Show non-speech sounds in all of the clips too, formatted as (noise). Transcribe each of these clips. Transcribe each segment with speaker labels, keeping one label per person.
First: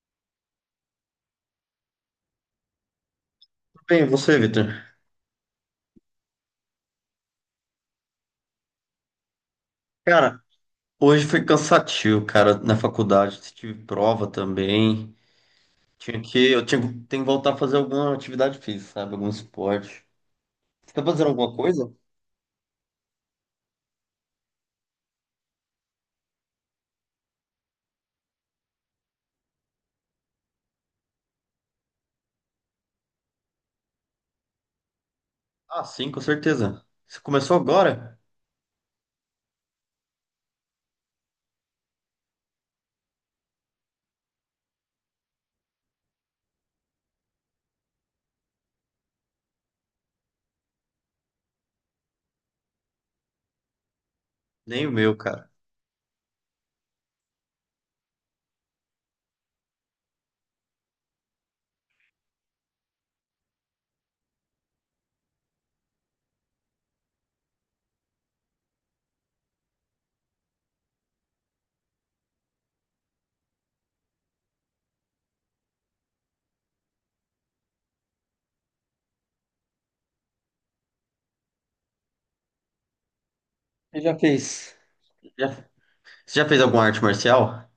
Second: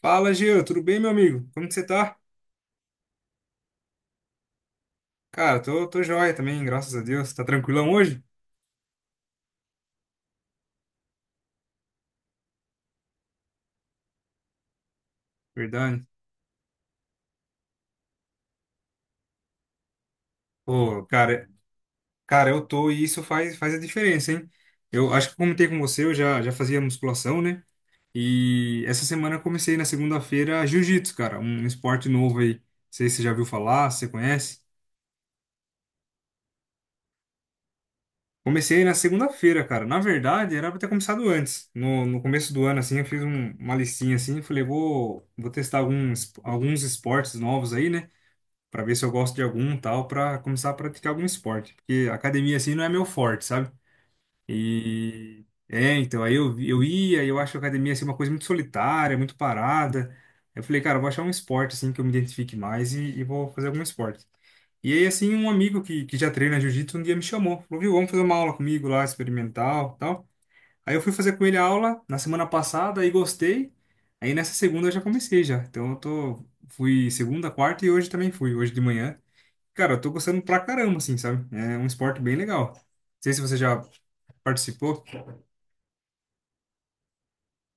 Speaker 1: Fala, Gil, tudo bem, meu amigo? Como que você tá?
Speaker 2: Bem, você, Vitor?
Speaker 1: Cara, tô joia também, graças a Deus. Tá tranquilão hoje?
Speaker 2: Cara, hoje foi cansativo, cara, na faculdade. Tive prova também.
Speaker 1: Verdade.
Speaker 2: Tinha que, eu tinha, tenho que voltar a fazer alguma atividade física, sabe? Algum esporte. Você
Speaker 1: Pô,
Speaker 2: tá fazendo
Speaker 1: cara,
Speaker 2: alguma coisa?
Speaker 1: cara, eu tô e isso faz a diferença, hein? Eu acho que eu comentei com você, eu já fazia musculação, né? E essa semana eu comecei na segunda-feira jiu-jitsu, cara, um esporte novo aí. Não sei se você já viu falar, se você conhece.
Speaker 2: Ah, sim, com certeza. Você começou agora?
Speaker 1: Comecei na segunda-feira, cara. Na verdade, era pra ter começado antes. No começo do ano, assim, eu fiz uma listinha assim, falei, vou testar alguns esportes novos aí, né? Para ver se eu gosto de algum tal, para começar a praticar algum esporte, porque academia assim não é meu forte, sabe?
Speaker 2: Nem o meu,
Speaker 1: E
Speaker 2: cara.
Speaker 1: é, então aí eu ia, e eu acho a academia assim uma coisa muito solitária, muito parada. Eu falei, cara, eu vou achar um esporte assim que eu me identifique mais e vou fazer algum esporte. E aí assim, um amigo que já treina jiu-jitsu um dia me chamou, falou, viu, vamos fazer uma aula comigo lá, experimental, tal. Aí eu fui fazer com ele a aula na semana passada e gostei. Aí nessa segunda eu já comecei já. Então eu tô fui segunda, quarta e hoje também fui, hoje de manhã. Cara, eu tô gostando pra caramba, assim, sabe? É um esporte bem legal. Não sei se você já
Speaker 2: Você já fez?
Speaker 1: participou.
Speaker 2: Já, você já fez alguma arte marcial?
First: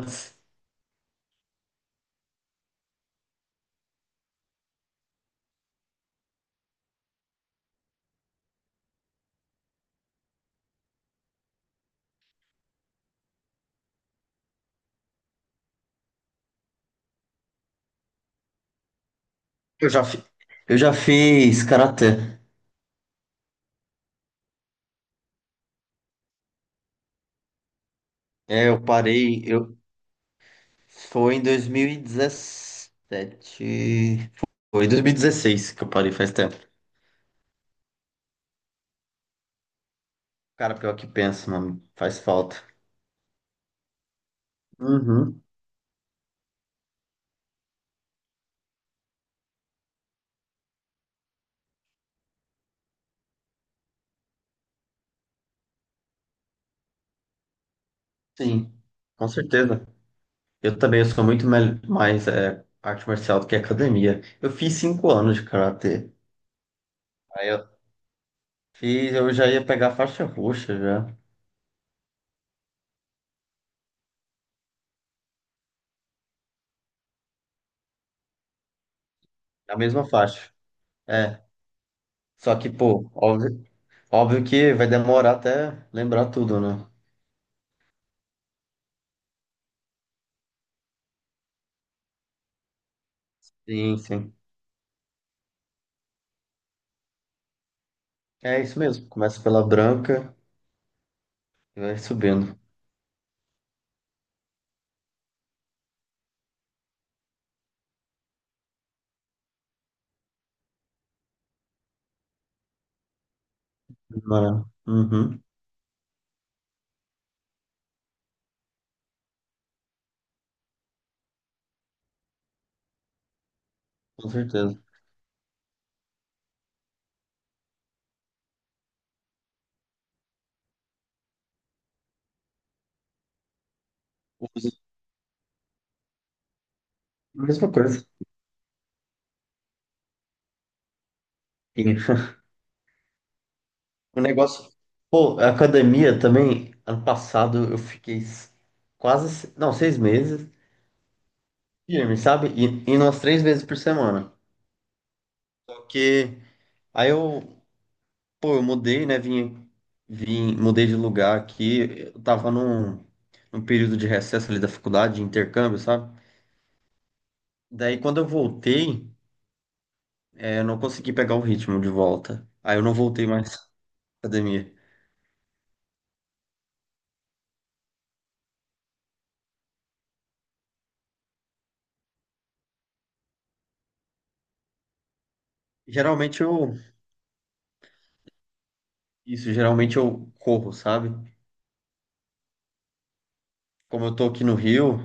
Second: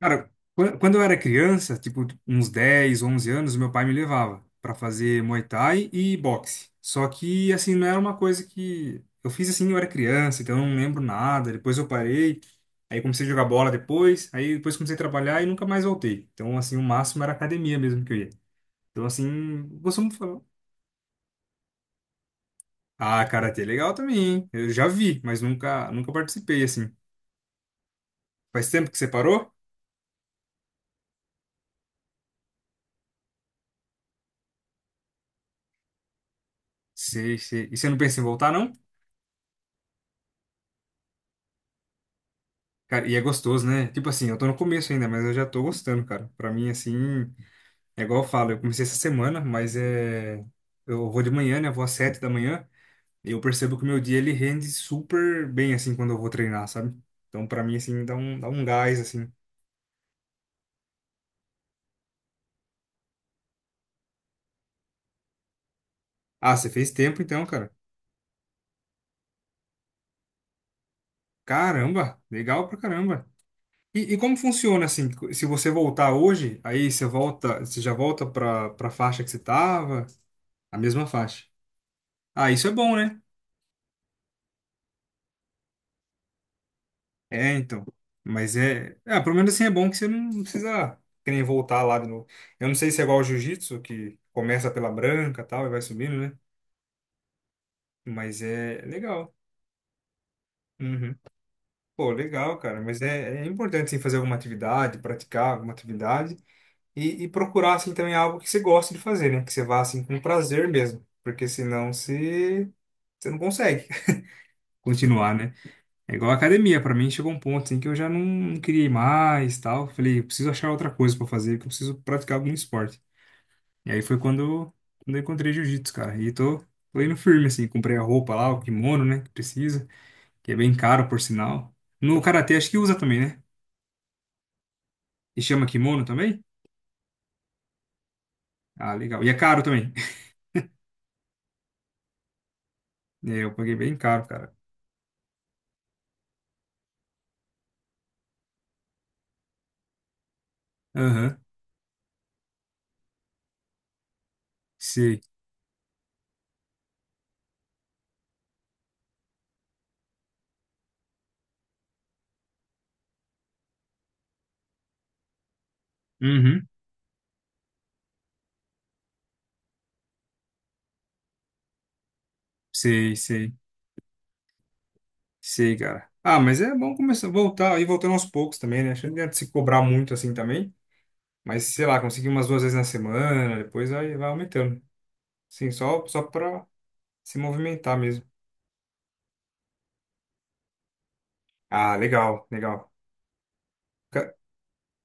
Speaker 1: Cara, quando eu era criança, tipo, uns 10 11 anos, meu pai me levava pra fazer Muay Thai e boxe. Só que, assim, não era uma coisa que... Eu fiz, assim, eu era criança, então eu não lembro nada. Depois eu parei, aí comecei a jogar bola depois, aí depois comecei a trabalhar e nunca mais voltei. Então, assim, o máximo era academia mesmo que eu ia. Então, assim,
Speaker 2: Eu já
Speaker 1: costumo
Speaker 2: fiz.
Speaker 1: falar...
Speaker 2: Eu já fiz karatê.
Speaker 1: Ah, karatê é legal também, hein? Eu já vi, mas nunca participei, assim.
Speaker 2: É,
Speaker 1: Faz
Speaker 2: eu
Speaker 1: tempo que você
Speaker 2: parei.
Speaker 1: parou?
Speaker 2: Foi em 2017. Foi em 2016 que eu parei, faz tempo.
Speaker 1: Sei, sei. E você não pensa em voltar, não?
Speaker 2: Cara, pior que pensa, mano. Faz falta.
Speaker 1: Cara, e é gostoso, né? Tipo assim, eu tô no começo ainda, mas eu
Speaker 2: Uhum,
Speaker 1: já tô gostando, cara. Pra mim, assim, é igual eu falo, eu comecei essa semana, mas é. Eu vou de manhã, né? Eu vou às sete da manhã. E eu percebo que o meu dia ele rende super bem, assim, quando eu vou treinar, sabe? Então, pra mim, assim, dá um
Speaker 2: sim,
Speaker 1: gás,
Speaker 2: com
Speaker 1: assim.
Speaker 2: certeza. Eu também eu sou mais é, arte marcial do que academia. Eu fiz cinco anos de karatê.
Speaker 1: Ah, você fez tempo então,
Speaker 2: Aí eu
Speaker 1: cara.
Speaker 2: fiz, eu já ia pegar a faixa roxa já.
Speaker 1: Caramba, legal pra caramba. E como funciona assim? Se você voltar hoje, aí você volta, você já volta pra faixa que você
Speaker 2: A mesma
Speaker 1: tava?
Speaker 2: faixa.
Speaker 1: A mesma
Speaker 2: É.
Speaker 1: faixa. Ah,
Speaker 2: Só
Speaker 1: isso
Speaker 2: que,
Speaker 1: é bom,
Speaker 2: pô,
Speaker 1: né?
Speaker 2: óbvio que vai demorar até lembrar tudo, né?
Speaker 1: É, então. Mas é. Ah, pelo menos assim é bom que você não precisa que nem voltar lá de novo. Eu não sei se é igual ao jiu-jitsu,
Speaker 2: Sim,
Speaker 1: que
Speaker 2: sim.
Speaker 1: começa pela branca e tal e vai subindo, né? Mas
Speaker 2: É isso
Speaker 1: é
Speaker 2: mesmo.
Speaker 1: legal.
Speaker 2: Começa pela branca
Speaker 1: Uhum.
Speaker 2: e vai
Speaker 1: Pô, legal,
Speaker 2: subindo.
Speaker 1: cara. Mas é, é importante assim, fazer alguma atividade, praticar alguma atividade e procurar assim também algo que você goste de fazer, né? Que você vá assim com prazer mesmo. Porque senão você não consegue
Speaker 2: Demorando.
Speaker 1: (laughs) continuar,
Speaker 2: Uhum,
Speaker 1: né? É igual a academia, pra mim chegou um ponto assim que eu já não queria ir mais, tal. Falei, eu preciso achar outra coisa pra fazer, que eu preciso praticar algum esporte. E aí foi
Speaker 2: com certeza.
Speaker 1: quando eu encontrei jiu-jitsu, cara. E tô indo firme assim, comprei a roupa lá, o kimono, né, que precisa, que é bem caro por sinal. No karatê acho que usa também, né? E chama kimono também?
Speaker 2: Mesma coisa.
Speaker 1: Ah, legal. E é caro também. (laughs)
Speaker 2: Sim. (laughs)
Speaker 1: É, eu paguei bem
Speaker 2: O
Speaker 1: caro, cara.
Speaker 2: negócio. Pô, a academia também, ano passado eu fiquei s- quase, se- não, seis meses,
Speaker 1: Aham.
Speaker 2: firme, sabe? E indo umas três vezes por semana.
Speaker 1: Sei.
Speaker 2: Só que aí eu, pô, eu mudei, né? Vim, mudei de lugar aqui. Num período de recesso ali da faculdade, de intercâmbio, sabe?
Speaker 1: Uhum.
Speaker 2: Daí quando eu voltei, é, eu não consegui pegar o ritmo de volta. Aí eu não
Speaker 1: Sei,
Speaker 2: voltei
Speaker 1: sei.
Speaker 2: mais à academia.
Speaker 1: Sei, cara. Ah, mas é bom começar a voltar e voltando aos poucos também, né? Acho que não adianta se cobrar muito assim também. Mas, sei lá, consegui umas duas vezes na semana, depois vai aumentando. Sim, só
Speaker 2: Geralmente
Speaker 1: pra
Speaker 2: eu,
Speaker 1: se movimentar mesmo.
Speaker 2: isso, geralmente eu corro, sabe?
Speaker 1: Ah, legal, legal.
Speaker 2: Como eu tô
Speaker 1: Ca-
Speaker 2: aqui no Rio.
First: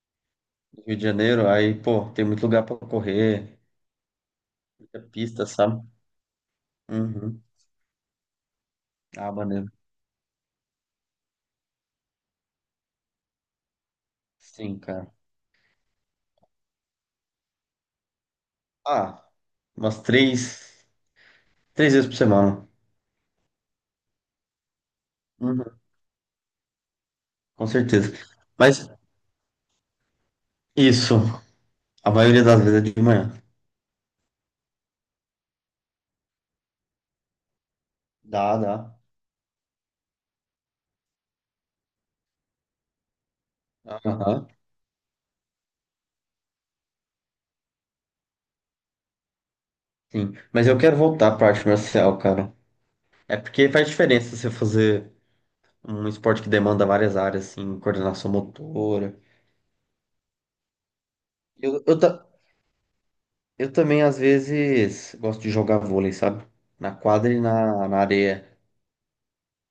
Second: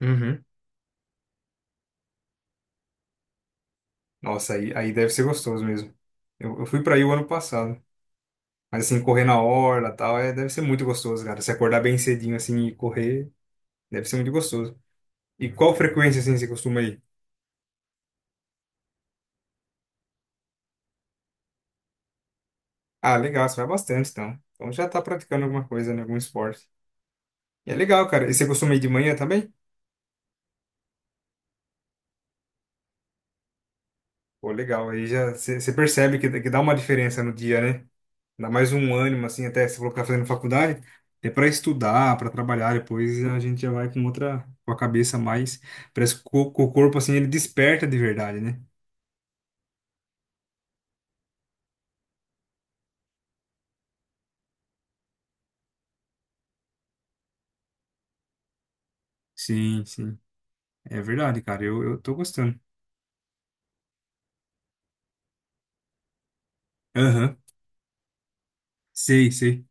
Speaker 1: Uhum.
Speaker 2: Rio de Janeiro, aí, pô, tem muito lugar pra correr,
Speaker 1: Nossa, aí
Speaker 2: muita
Speaker 1: deve ser
Speaker 2: pista,
Speaker 1: gostoso
Speaker 2: sabe?
Speaker 1: mesmo. Eu fui pra aí o ano
Speaker 2: Uhum.
Speaker 1: passado. Mas, assim, correr
Speaker 2: Ah,
Speaker 1: na
Speaker 2: maneiro.
Speaker 1: orla e tal, é, deve ser muito gostoso, cara. Se acordar bem cedinho, assim, e correr, deve ser muito
Speaker 2: Sim,
Speaker 1: gostoso.
Speaker 2: cara.
Speaker 1: E qual frequência, assim, você costuma ir?
Speaker 2: Ah, umas três, três vezes por semana.
Speaker 1: Ah, legal, você vai bastante, então. Então já tá praticando alguma
Speaker 2: Uhum.
Speaker 1: coisa, né, algum esporte.
Speaker 2: Com
Speaker 1: E é legal,
Speaker 2: certeza.
Speaker 1: cara. E você costuma ir
Speaker 2: Mas
Speaker 1: de manhã também?
Speaker 2: isso, a maioria das vezes é de manhã.
Speaker 1: Pô, legal. Aí já você percebe que dá uma diferença no dia, né? Dá
Speaker 2: Dá,
Speaker 1: mais um
Speaker 2: dá.
Speaker 1: ânimo, assim, até se colocar fazendo faculdade, é para estudar, para trabalhar, depois a gente já vai com outra,
Speaker 2: Aham,
Speaker 1: com a cabeça mais. Parece que o corpo, assim, ele desperta de verdade, né?
Speaker 2: sim. Mas eu quero voltar pra arte marcial, cara. É porque faz diferença você fazer um esporte que demanda várias áreas, assim, coordenação motora.
Speaker 1: Sim, sim. É verdade, cara.
Speaker 2: Eu,
Speaker 1: Eu,
Speaker 2: eu,
Speaker 1: eu tô
Speaker 2: ta-
Speaker 1: gostando.
Speaker 2: eu também, às vezes, gosto de jogar vôlei, sabe? Na quadra
Speaker 1: Aham,
Speaker 2: e na areia.
Speaker 1: sei, sei.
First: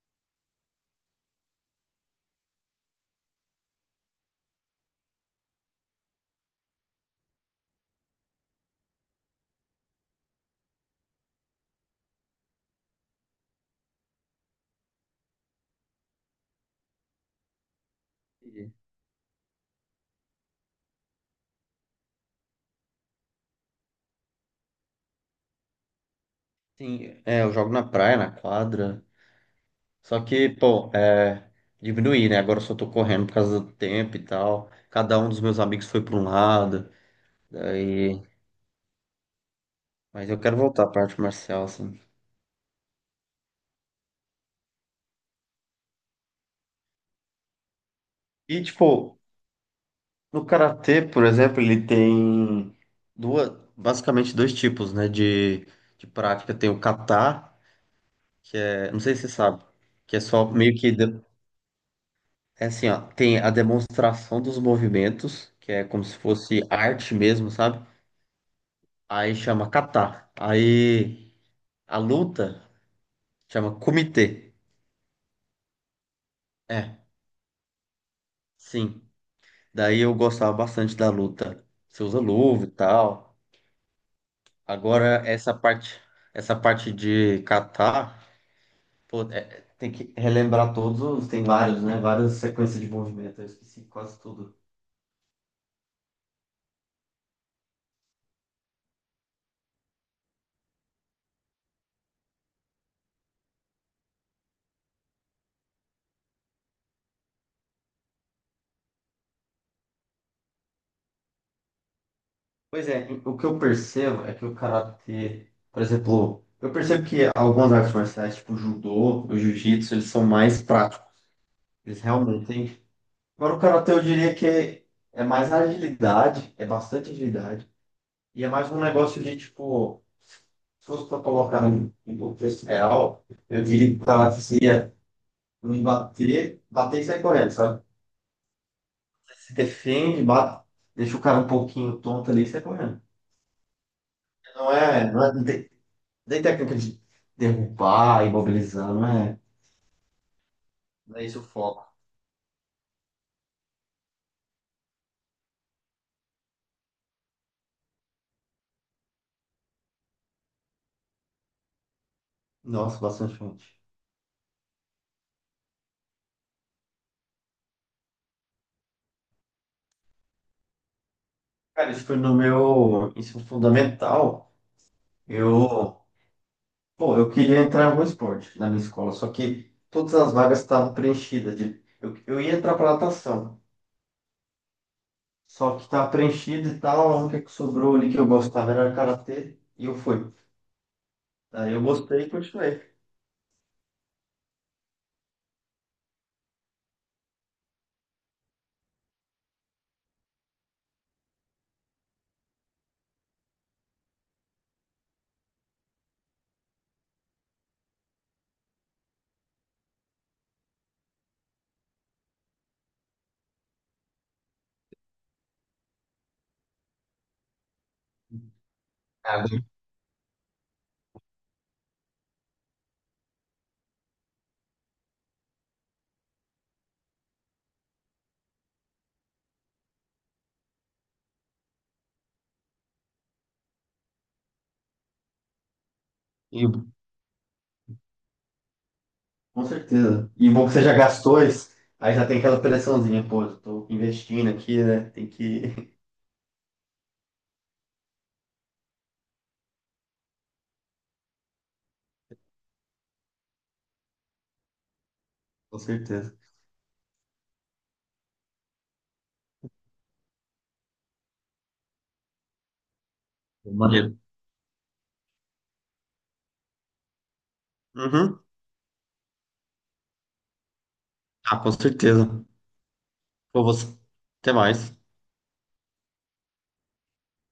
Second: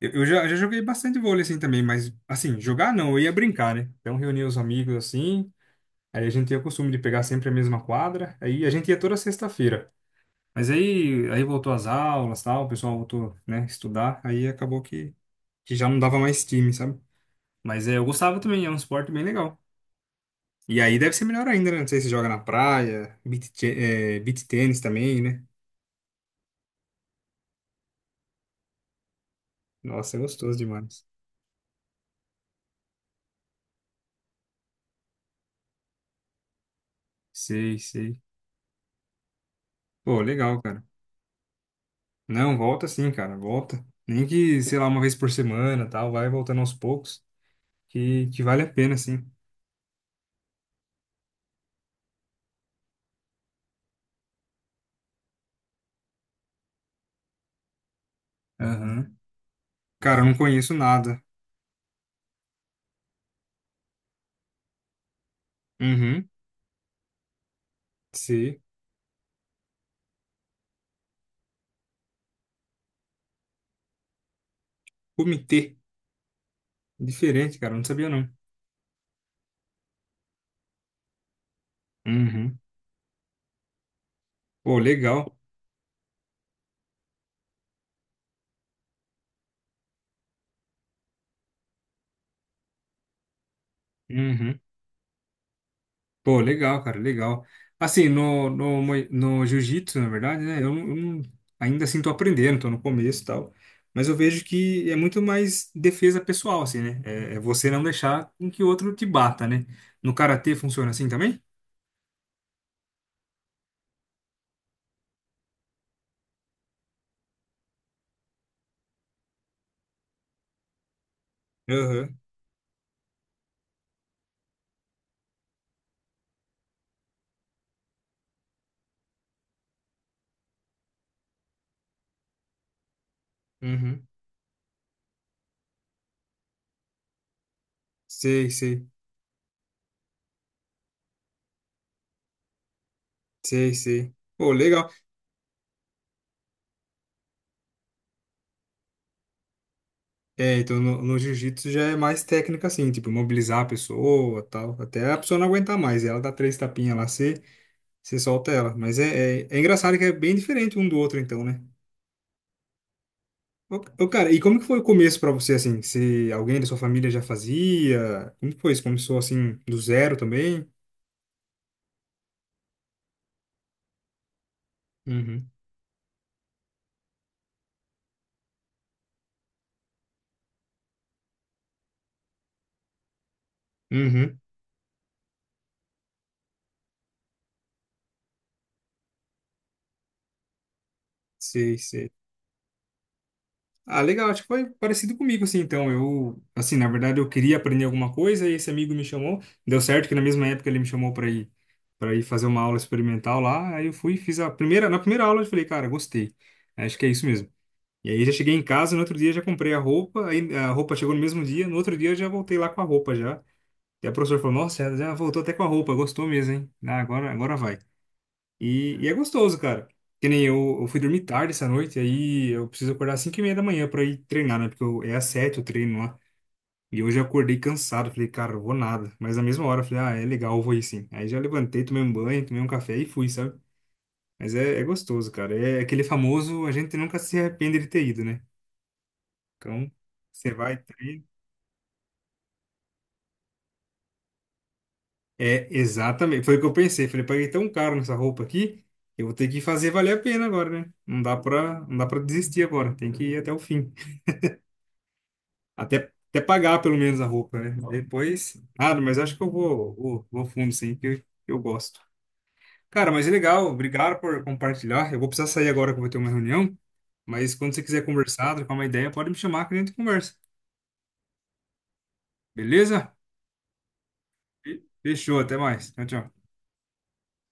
Speaker 1: Eu já joguei bastante vôlei, assim, também, mas, assim, jogar não, eu ia brincar, né? Então, reunia os amigos, assim, aí a gente tinha o costume de pegar sempre a mesma quadra, aí a gente ia toda sexta-feira. Mas aí voltou às aulas, tal, o pessoal voltou, né, estudar, aí acabou que já não dava mais time, sabe? Mas é, eu gostava também, é
Speaker 2: Entendi.
Speaker 1: um esporte bem legal. E aí deve ser melhor ainda, né? Não sei se joga na praia, beach tênis também, né?
Speaker 2: Sim, é, eu jogo na praia, na quadra.
Speaker 1: Nossa, é
Speaker 2: Só que,
Speaker 1: gostoso
Speaker 2: pô,
Speaker 1: demais.
Speaker 2: é, diminuí, né? Agora eu só tô correndo por causa do tempo e tal. Cada um dos meus amigos foi pra um lado.
Speaker 1: Sei, sei.
Speaker 2: Daí...
Speaker 1: Pô,
Speaker 2: Mas eu quero
Speaker 1: legal, cara.
Speaker 2: voltar pra arte marcial, assim.
Speaker 1: Não, volta sim, cara, volta. Nem que, sei lá, uma vez por semana, tal, vai voltando aos poucos, que vale
Speaker 2: E,
Speaker 1: a pena,
Speaker 2: tipo,
Speaker 1: sim.
Speaker 2: no karatê, por exemplo, ele tem duas, basicamente dois tipos, né? De prática. Tem o kata, que é, não
Speaker 1: Aham.
Speaker 2: sei se você sabe, que é
Speaker 1: Cara, eu não
Speaker 2: só
Speaker 1: conheço
Speaker 2: meio que. De-
Speaker 1: nada.
Speaker 2: É assim, ó, tem a demonstração dos movimentos, que é como se
Speaker 1: Uhum,
Speaker 2: fosse arte mesmo, sabe?
Speaker 1: sei.
Speaker 2: Aí chama kata. Aí a luta chama kumite.
Speaker 1: Comitê.
Speaker 2: É,
Speaker 1: Diferente, cara. Eu não sabia, não.
Speaker 2: sim. Daí eu gostava bastante da luta. Você usa
Speaker 1: Uhum.
Speaker 2: luva e tal.
Speaker 1: Pô,
Speaker 2: Agora
Speaker 1: legal.
Speaker 2: essa parte de kata, pô, tem que relembrar todos os, tem vários, né? Várias sequências de movimento. Eu esqueci quase tudo.
Speaker 1: Uhum. Pô, legal, cara. Legal. Assim, no jiu-jitsu, na verdade, né? Eu não- Ainda assim tô aprendendo, tô no começo e tal. Mas eu vejo que é muito mais defesa pessoal, assim, né? É, é você não deixar com que o outro te bata, né? No karatê funciona assim também?
Speaker 2: Pois é, o que eu percebo é que o karatê, por exemplo, eu percebo que algumas artes marciais, tipo judô, o jiu-jitsu, eles são mais práticos. Eles
Speaker 1: Aham.
Speaker 2: realmente agora, o karatê eu diria que é mais agilidade, é bastante agilidade. E é mais um negócio de, tipo, se fosse para colocar em contexto real, eu diria que o
Speaker 1: Uhum.
Speaker 2: karatê seria não bater, bater e sair correndo, sabe?
Speaker 1: Sei, sei.
Speaker 2: Se defende, bate, deixa o cara um pouquinho tonto ali e sai correndo.
Speaker 1: Sei, sei. Pô, legal.
Speaker 2: Não tem técnica de derrubar, imobilizar,
Speaker 1: É, então no,
Speaker 2: não
Speaker 1: no
Speaker 2: é esse o
Speaker 1: jiu-jitsu já
Speaker 2: foco.
Speaker 1: é mais técnica assim, tipo, mobilizar a pessoa, tal, até a pessoa não aguentar mais, ela dá três tapinhas lá, você solta ela, mas é engraçado que é bem diferente um do outro então, né?
Speaker 2: Nossa, bastante forte.
Speaker 1: Ô, cara, e como que foi o começo pra você, assim, se alguém da sua família já fazia, como que foi isso? Começou assim, do zero também?
Speaker 2: Cara, isso foi no meu ensino fundamental.
Speaker 1: Uhum,
Speaker 2: Eu Bom, eu queria entrar no esporte na minha escola, só que todas as vagas estavam preenchidas. Eu ia entrar para natação,
Speaker 1: uhum,
Speaker 2: só que estava preenchida e tal. A única que sobrou ali que eu gostava era karatê e eu fui. Aí
Speaker 1: sei,
Speaker 2: eu
Speaker 1: sei.
Speaker 2: gostei e continuei.
Speaker 1: Ah, legal, acho que foi parecido comigo, assim, então, eu, assim, na verdade eu queria aprender alguma coisa e esse amigo me chamou, deu certo que na mesma época ele me chamou para ir fazer uma aula experimental lá, aí eu fui, e fiz a primeira, na primeira aula eu falei, cara, gostei, acho que é isso mesmo. E aí já cheguei em casa, no outro dia já comprei a roupa, aí a roupa chegou no mesmo dia, no outro dia eu já voltei lá com a roupa já, e a professora falou, nossa, já voltou até com a roupa, gostou mesmo, hein, ah, agora vai. E é
Speaker 2: Ah,
Speaker 1: gostoso,
Speaker 2: bem,
Speaker 1: cara. Que nem eu fui dormir tarde essa noite, aí eu preciso acordar às 5 e meia da manhã pra ir treinar, né? Porque eu, é às 7 o treino lá. E hoje eu acordei cansado, falei, cara, eu vou nada. Mas na mesma hora eu falei, ah, é legal, eu vou ir sim. Aí já levantei, tomei um banho, tomei um café e fui, sabe? Mas é, é gostoso, cara. É aquele famoso, a
Speaker 2: e
Speaker 1: gente nunca se arrepende de ter ido, né?
Speaker 2: com
Speaker 1: Então,
Speaker 2: certeza. E
Speaker 1: você
Speaker 2: bom que
Speaker 1: vai,
Speaker 2: você já
Speaker 1: treina.
Speaker 2: gastou isso, aí já tem aquela pressãozinha, pô, eu tô investindo aqui, né? Tem
Speaker 1: É,
Speaker 2: que. (laughs)
Speaker 1: exatamente. Foi o que eu pensei. Falei, paguei tão caro nessa roupa aqui, eu vou ter que fazer valer a pena agora, né? Não dá pra desistir agora, tem que ir até o fim.
Speaker 2: Com
Speaker 1: Até,
Speaker 2: certeza.
Speaker 1: até pagar pelo menos a roupa, né? Depois. Ah, mas acho que vou fundo, sim, que eu gosto. Cara, mas é legal,
Speaker 2: Maneiro.
Speaker 1: obrigado por compartilhar. Eu vou precisar sair agora que eu vou ter uma reunião, mas quando você quiser
Speaker 2: Uhum.
Speaker 1: conversar, trocar uma ideia, pode me chamar que a gente conversa.
Speaker 2: Ah, com certeza.
Speaker 1: Beleza?
Speaker 2: Pô, você. Até mais.
Speaker 1: Fechou, até mais. Tchau, tchau.